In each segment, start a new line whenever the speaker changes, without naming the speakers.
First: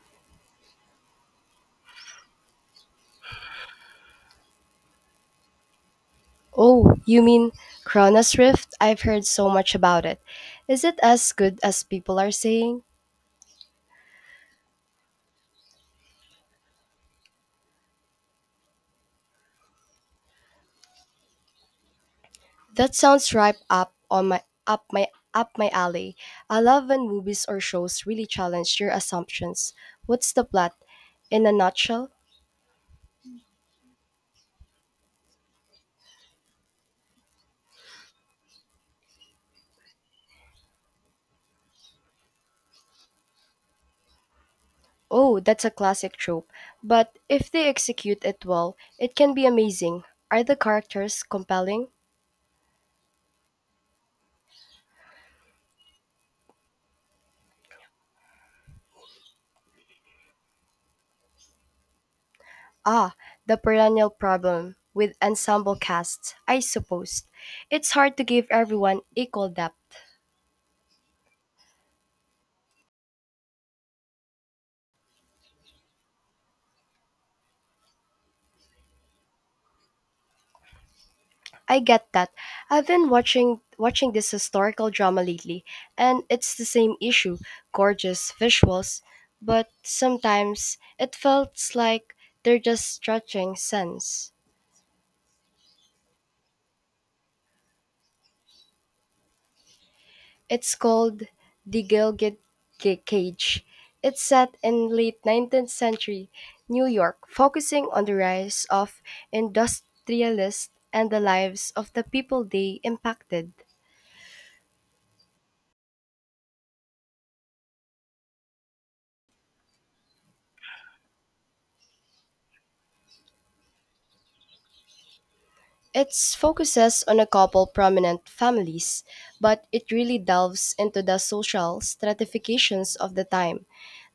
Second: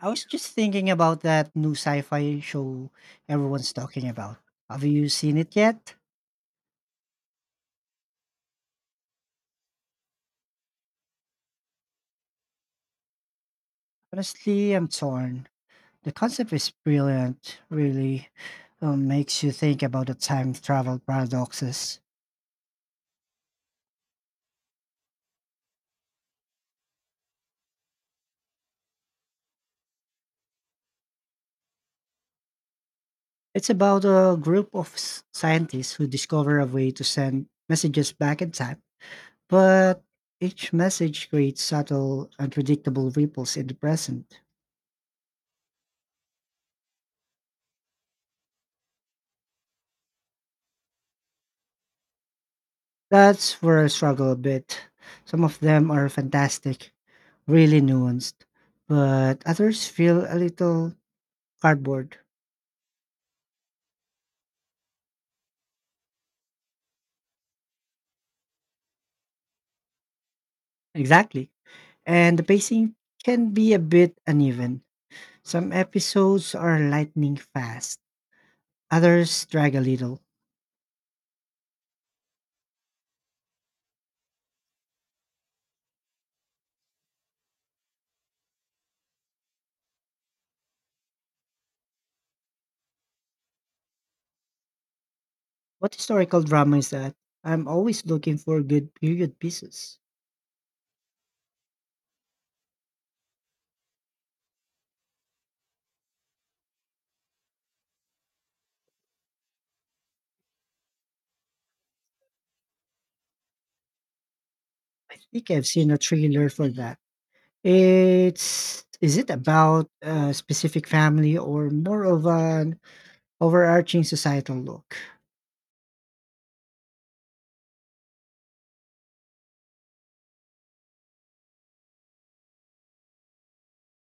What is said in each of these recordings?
I was just thinking about that new sci-fi show everyone's talking about. Have you seen it yet?
Oh, you mean Chronos Rift? I've heard so much about it. Is it as good as people are saying?
Honestly, I'm torn. The concept is brilliant, really. Makes you think about the time travel paradoxes.
That sounds right up on my up my up my alley. I love when movies or shows really challenge your assumptions. What's the plot? In a nutshell?
It's about a group of scientists who discover a way to send messages back in time, but each message creates subtle, unpredictable ripples in the present.
Oh, that's a classic trope. But if they execute it well, it can be amazing. Are the characters compelling?
That's where I struggle a bit. Some of them are fantastic, really nuanced, but others feel a little cardboard.
Ah, the perennial problem with ensemble casts, I suppose. It's hard to give everyone equal depth.
Exactly. And the pacing can be a bit uneven. Some episodes are lightning fast, others drag a little.
I get that. I've been watching this historical drama lately, and it's the same issue, gorgeous visuals, but sometimes it felt like they're just stretching sense.
What historical drama is that? I'm always looking for good period pieces.
It's called The Gilded Cage. It's set in late 19th century New York, focusing on the rise of industrialists and the lives of the people they impacted.
I think I've seen a trailer for that. It's is it about a specific family or more of an overarching societal look?
It focuses on a couple prominent families, but it really delves into the social stratifications of the time.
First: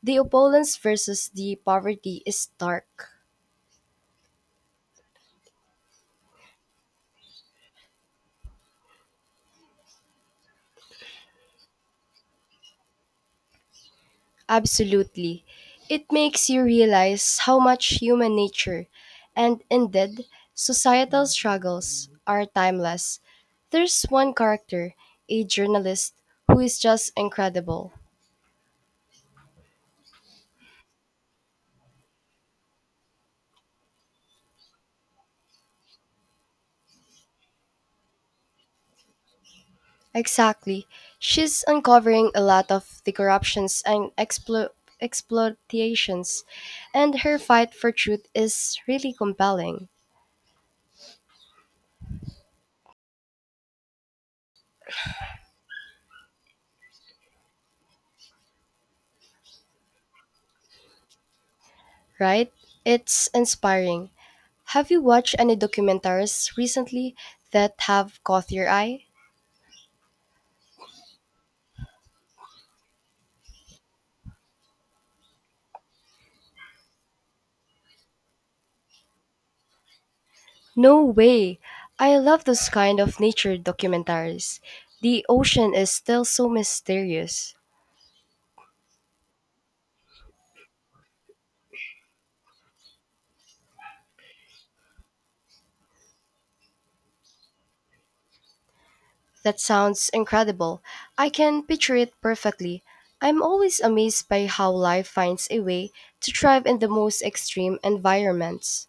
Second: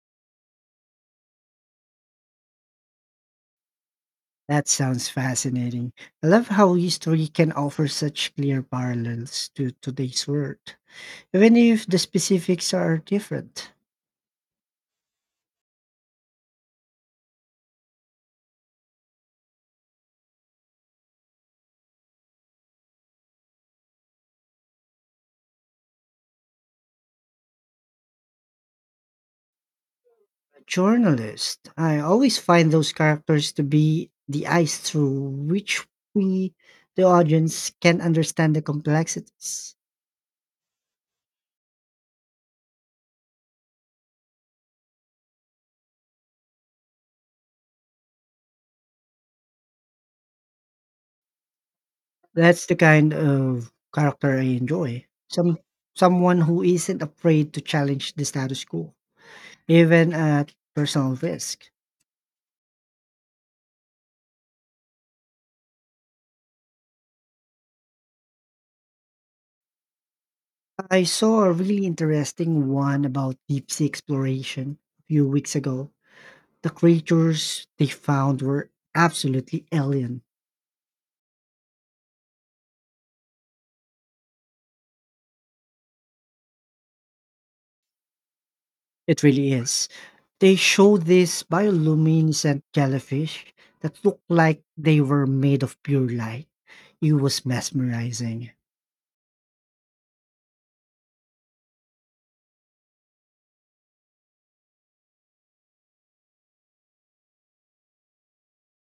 The opulence versus the poverty is stark.
That sounds fascinating. I love how history can offer such clear parallels to today's world, even if the specifics are different.
Absolutely. It makes you realize how much human nature and indeed societal struggles are timeless. There's one character, a journalist, who is just incredible.
A journalist, I always find those characters to be the eyes through which we, the audience, can understand the complexities.
Exactly. She's uncovering a lot of the corruptions and exploitations, and her fight for truth is really compelling,
That's the kind of character I enjoy. Someone who isn't afraid to challenge the status quo, even at personal risk.
right? It's inspiring. Have you watched any documentaries recently that have caught your eye?
I saw a really interesting one about deep sea exploration a few weeks ago. The creatures they found were absolutely alien.
No way! I love those kind of nature documentaries. The ocean is still so mysterious.
It really is. They showed this bioluminescent jellyfish that looked like they were made of pure light. It was mesmerizing.
That sounds incredible. I can picture it perfectly. I'm always amazed by how life finds a way to thrive in the most extreme environments.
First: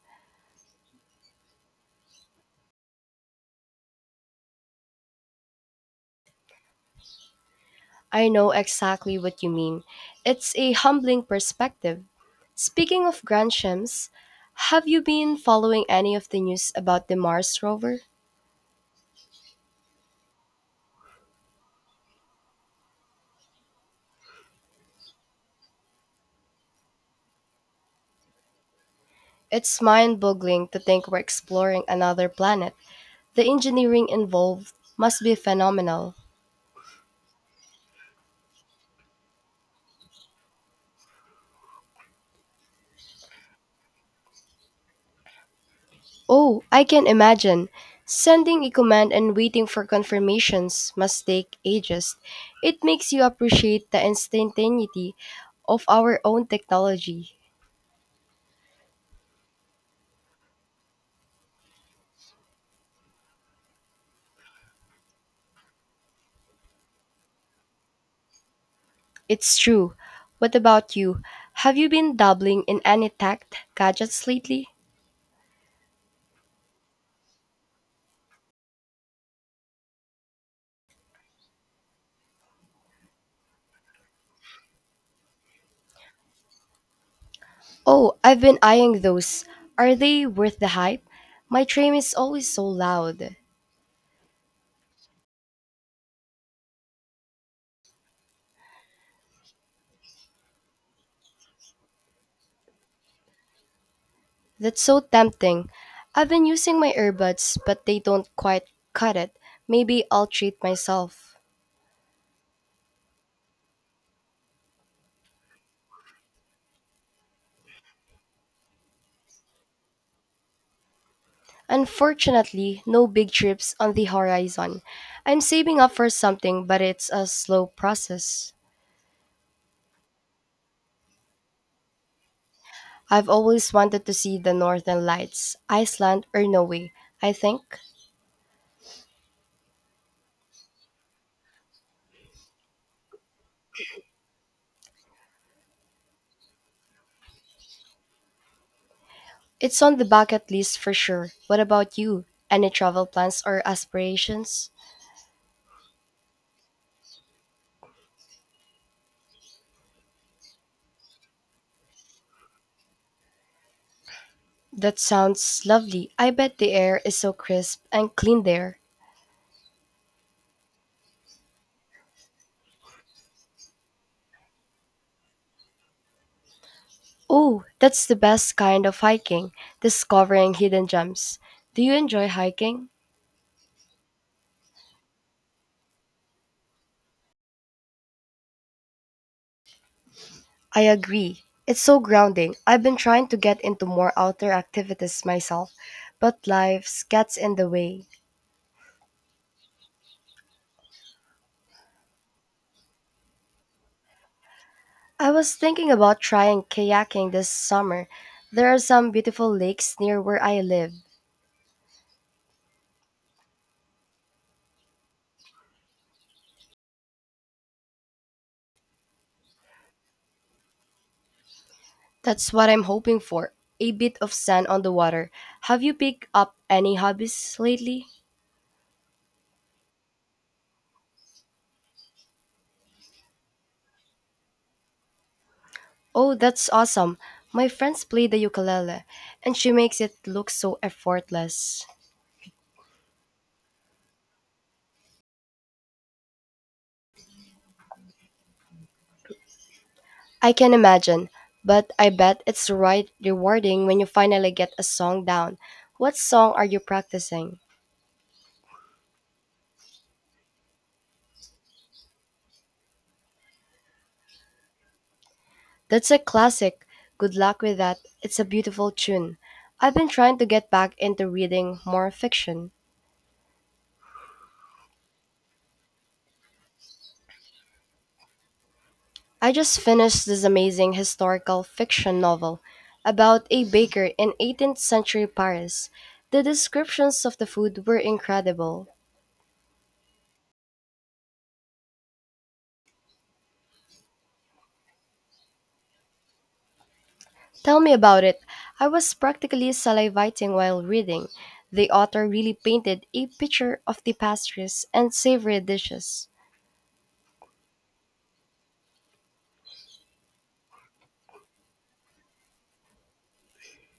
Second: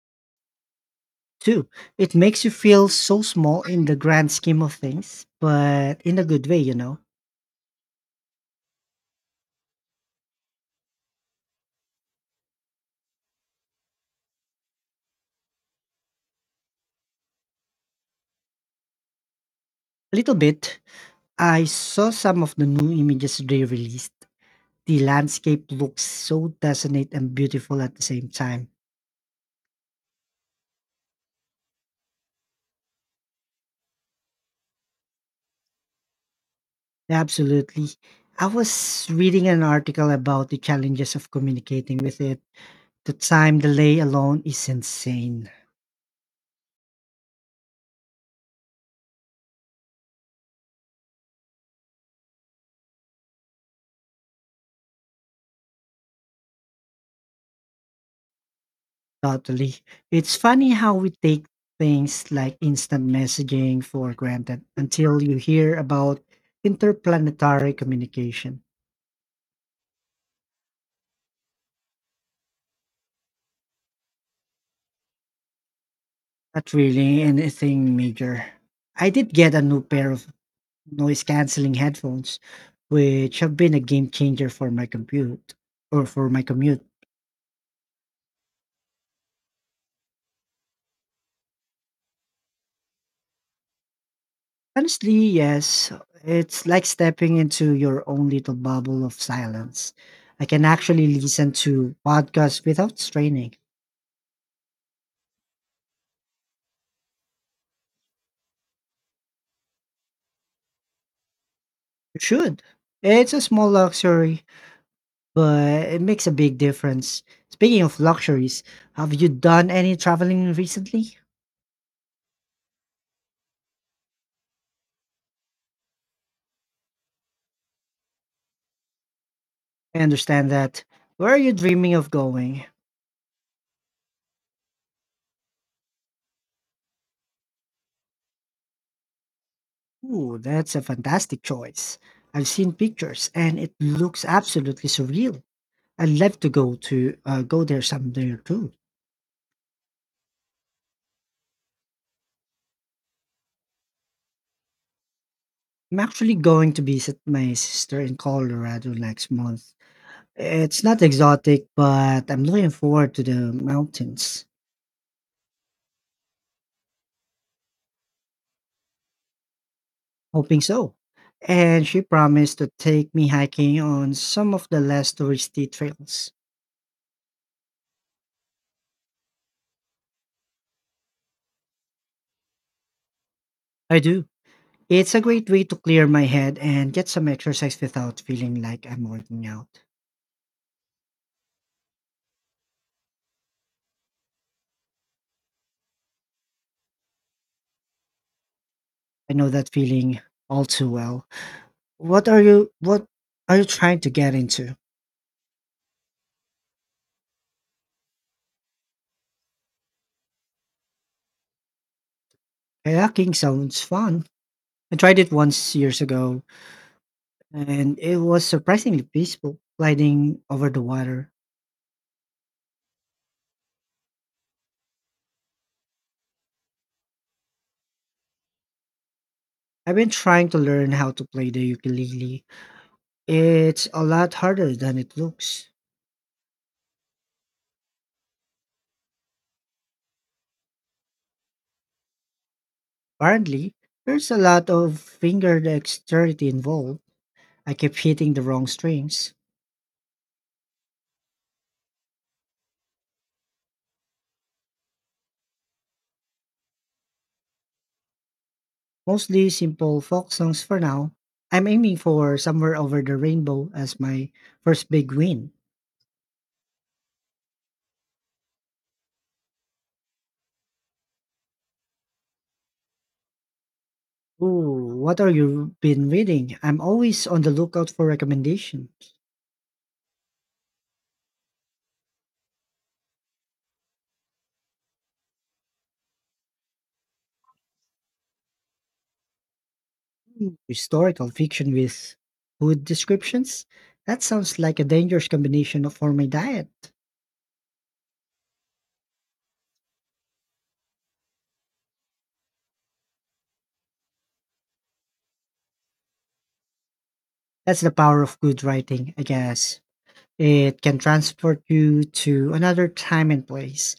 Two, it makes you feel so small in the grand scheme of things, but in a good way,
I know exactly what you mean. It's a humbling perspective. Speaking of Granshams, have you been following any of the news about the Mars rover?
A little bit. I saw some of the new images they released. The landscape looks so desolate and beautiful at the same time.
It's mind boggling to think we're exploring another planet. The engineering involved must be phenomenal.
Absolutely. I was reading an article about the challenges of communicating with it. The time delay alone is insane.
Oh, I can imagine. Sending a command and waiting for confirmations must take ages. It makes you appreciate the instantaneity of our own technology.
Totally. It's funny how we take things like instant messaging for granted until you hear about interplanetary communication.
It's true. What about you? Have you been dabbling in any tech gadgets lately?
Not really anything major. I did get a new pair of noise canceling headphones, which have been a game changer for my commute or for my commute.
Oh, I've been eyeing those. Are they worth the hype? My train is always so loud.
Honestly, yes, it's like stepping into your own little bubble of silence. I can actually listen to podcasts without straining.
That's so tempting. I've been using my earbuds, but they don't quite cut it. Maybe I'll treat myself.
You should. It's a small luxury, but it makes a big difference. Speaking of luxuries, have you done any traveling recently?
Unfortunately, no big trips on the horizon. I'm saving up for something, but it's a slow process.
I understand that. Where are you dreaming of going?
I've always wanted to see the northern lights, Iceland or Norway, I think.
Ooh, that's a fantastic choice. I've seen pictures and it looks absolutely surreal. I'd love to go there someday too.
It's on the bucket list for sure. What about you? Any travel plans or aspirations?
I'm actually going to visit my sister in Colorado next month. It's not exotic, but I'm looking forward to the mountains.
That sounds lovely. I bet the air is so crisp and clean there.
Hoping so. And she promised to take me hiking on some of the less touristy trails.
Oh, that's the best kind of hiking, discovering hidden gems. Do you enjoy hiking?
I do. It's a great way to clear my head and get some exercise without feeling like I'm working out.
I agree. It's so grounding. I've been trying to get into more outdoor activities myself, but life gets in the way.
I know that feeling all too well. What are you trying to get into?
I was thinking about trying kayaking this summer. There are some beautiful lakes near where I live.
Kayaking sounds fun. I tried it once years ago and it was surprisingly peaceful gliding over the water.
That's what I'm hoping for. A bit of sand on the water. Have you picked up any hobbies lately?
I've been trying to learn how to play the ukulele. It's a lot harder than it looks.
Oh, that's awesome. My friends play the ukulele, and she makes it look so effortless.
Apparently, there's a lot of finger dexterity involved. I keep hitting the wrong strings.
I can imagine, but I bet it's right rewarding when you finally get a song down. What song are you practicing?
Mostly simple folk songs for now. I'm aiming for Somewhere Over the Rainbow as my first big win.
That's a classic. Good luck with that. It's a beautiful tune. I've been trying to get back into reading more fiction.
Ooh, what are you been reading? I'm always on the lookout for recommendations.
I just finished this amazing historical fiction novel about a baker in 18th century Paris. The descriptions of the food were incredible.
Historical fiction with food descriptions? That sounds like a dangerous for my diet.
Tell me about it. I was practically salivating while reading. The author really painted a picture of the pastries and savory dishes.
That's the power of good writing, I guess. It can transport you to another time and place,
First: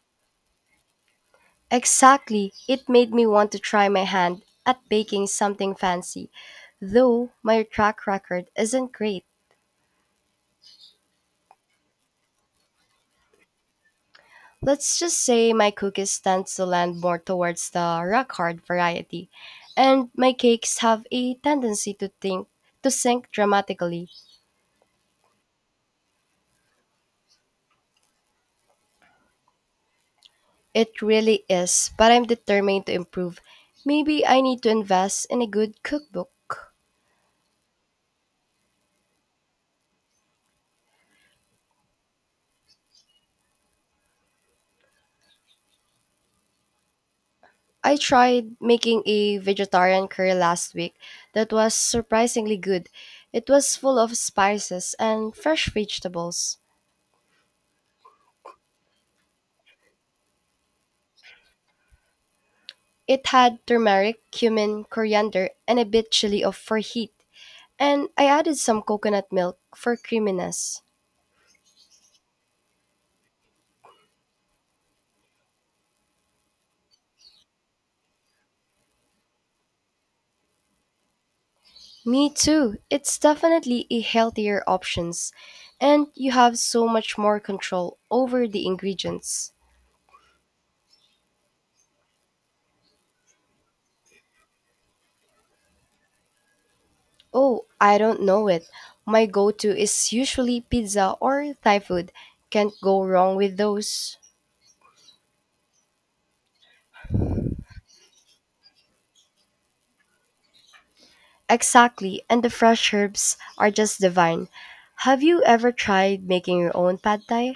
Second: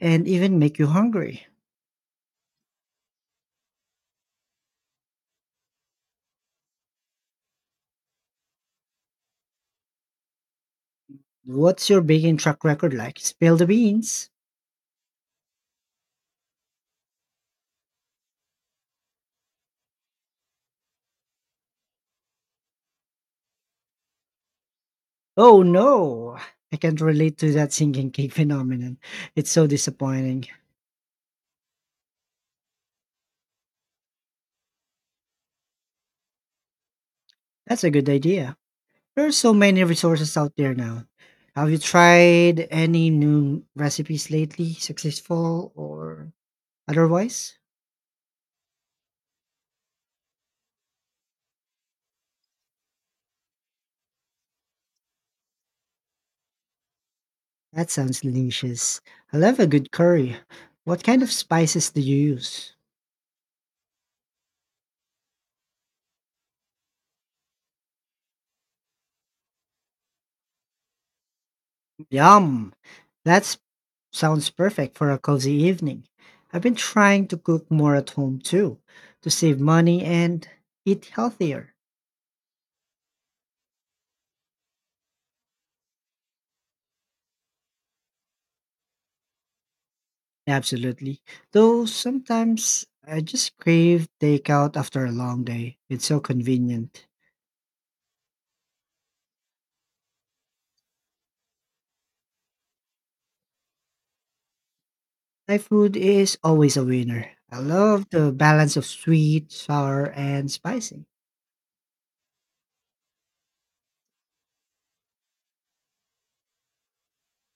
and even make you hungry.
Exactly. It made me want to try my hand at baking something fancy, though my track record isn't great.
What's your baking track record like? Spill the beans.
Let's just say my cookies tend to land more towards the rock hard variety, and my cakes have a tendency to think to sink dramatically.
Oh no, I can't relate to that sinking cake phenomenon. It's so disappointing.
It really is, but I'm determined to improve. Maybe I need to invest in a good cookbook.
That's a good idea. There are so many resources out there now. Have you tried any new recipes lately, successful or otherwise?
I tried making a vegetarian curry last week that was surprisingly good. It was full of spices and fresh vegetables.
That sounds delicious. I love a good curry. What kind of spices do you use?
It had turmeric, cumin, coriander, and a bit chili of for heat. And I added some coconut milk for creaminess.
Yum! That sounds perfect for a cozy evening. I've been trying to cook more at home too, to save money and eat healthier.
Me too. It's definitely a healthier options and you have so much more control over the ingredients.
Absolutely. Though sometimes I just crave takeout after a long day. It's so convenient.
Oh, I don't know it. My go to is usually pizza or Thai food. Can't go wrong with those.
Thai food is always a winner. I love the balance of sweet, sour, and spicy.
Exactly, and the fresh herbs are just divine. Have you ever tried making your own pad thai?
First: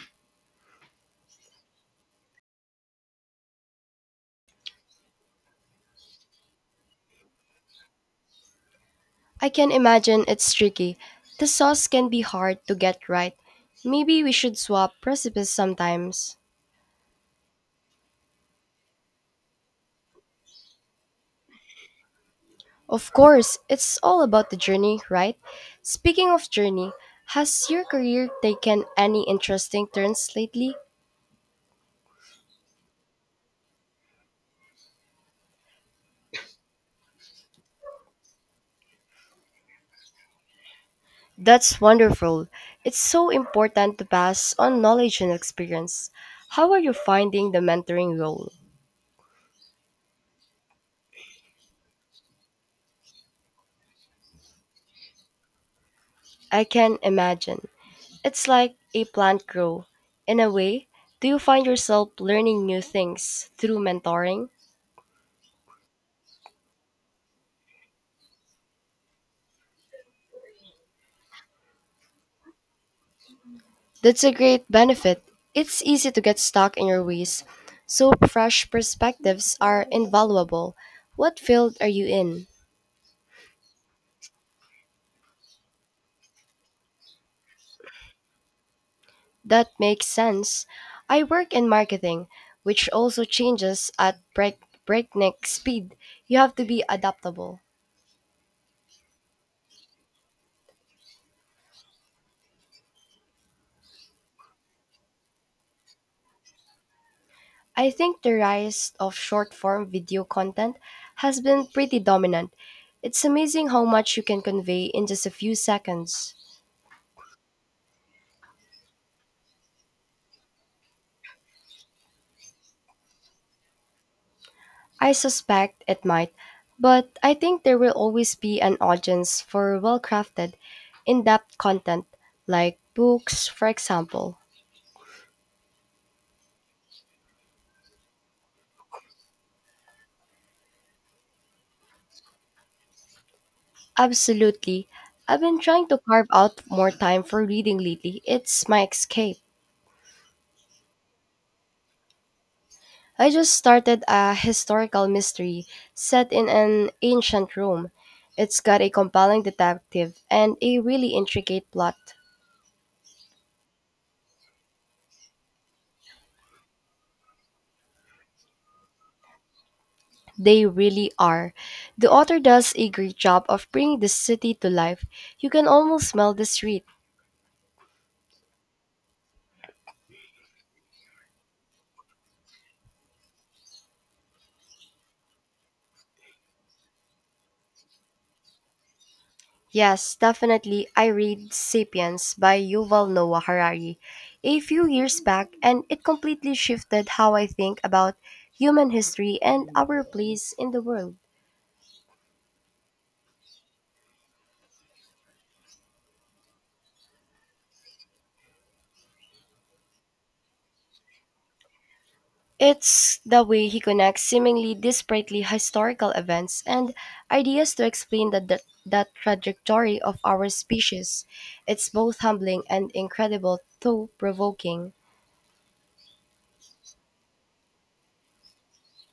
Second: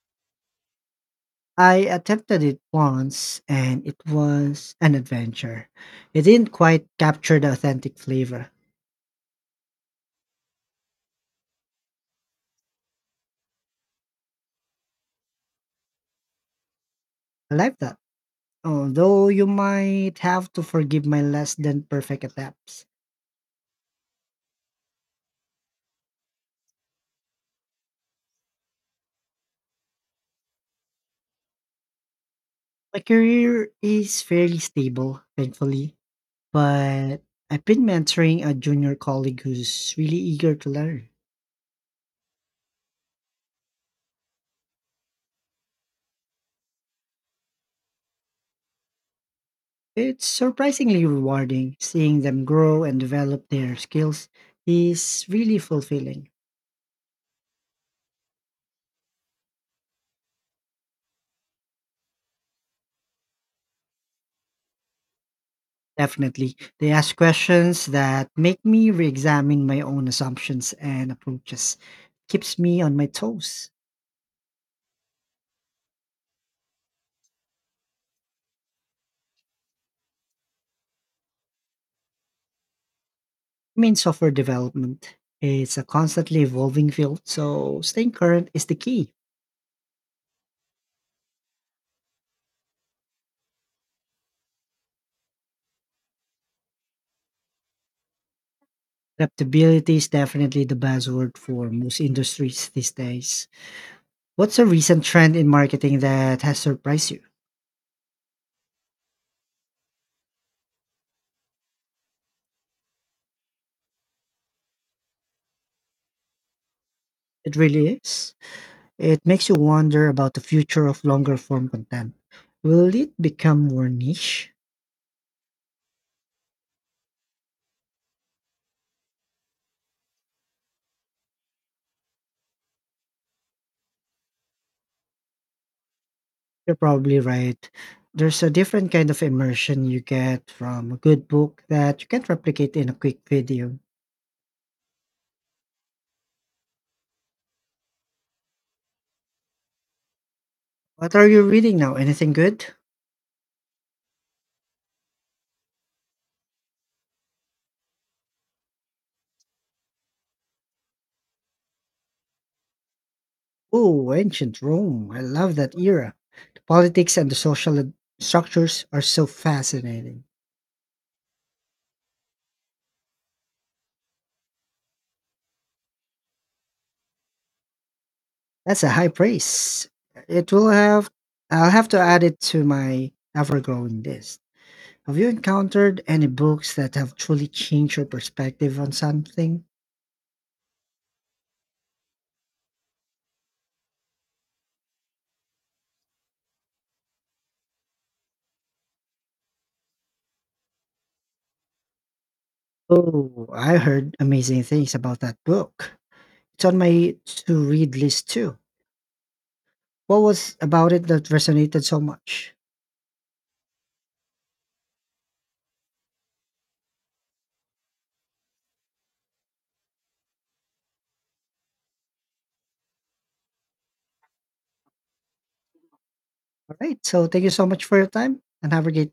I attempted it once and it was an adventure. It didn't quite capture the authentic flavor.
I can imagine it's tricky. The sauce can be hard to get right. Maybe we should swap recipes sometimes.
I like that. Although you might have to forgive my less than perfect attempts.
Of course, it's all about the journey, right? Speaking of journey, has your career taken any interesting turns lately?
My career is fairly stable, thankfully. But I've been mentoring a junior colleague who's really eager to learn.
That's wonderful. It's so important to pass on knowledge and experience. How are you finding the mentoring role?
It's surprisingly rewarding seeing them grow and develop their skills is really fulfilling.
I can imagine. It's like a plant grow. In a way, do you find yourself learning new things through mentoring?
Definitely. They ask questions that make me re-examine my own assumptions and approaches. Keeps me on my toes.
That's a great benefit. It's easy to get stuck in your ways, so fresh perspectives are invaluable. What field are you in?
I mean software development. It's a constantly evolving field, so staying current is the key.
That makes sense. I work in marketing, which also changes at breakneck speed. You have to be adaptable.
Adaptability is definitely the buzzword for most industries these days. What's a recent trend in marketing that has surprised you?
I think the rise of short form video content has been pretty dominant. It's amazing how much you can convey in just a few seconds.
It really is. It makes you wonder about the future of longer form content. Will it become more niche?
I suspect it might, but I think there will always be an audience for well crafted, in depth content, like books, for example.
You're probably right. There's a different kind of immersion you get from a good book that you can't replicate in a quick video.
Absolutely. I've been trying to carve out more time for reading lately. It's my escape.
What are you reading now? Anything good?
I just started a historical mystery set in an ancient Rome. It's got a compelling detective and a really intricate plot.
Oh, ancient Rome. I love that era. The politics and the social structures are so fascinating.
They really are. The author does a great job of bringing the city to life. You can almost smell the street.
That's a high praise. It will have I'll have to add it to my ever-growing list. Have you encountered any books that have truly changed your perspective on something?
Yes, definitely. I read Sapiens by Yuval Noah Harari a few years back, and it completely shifted how I think about human history and our place in the world.
Oh, I heard amazing things about that book. It's on my to-read list too. What was about it that resonated so much?
It's the way he connects seemingly disparately historical events and ideas to explain the trajectory of our species. It's both humbling and incredible, though provoking.
All right, so thank you so much for your time and have a great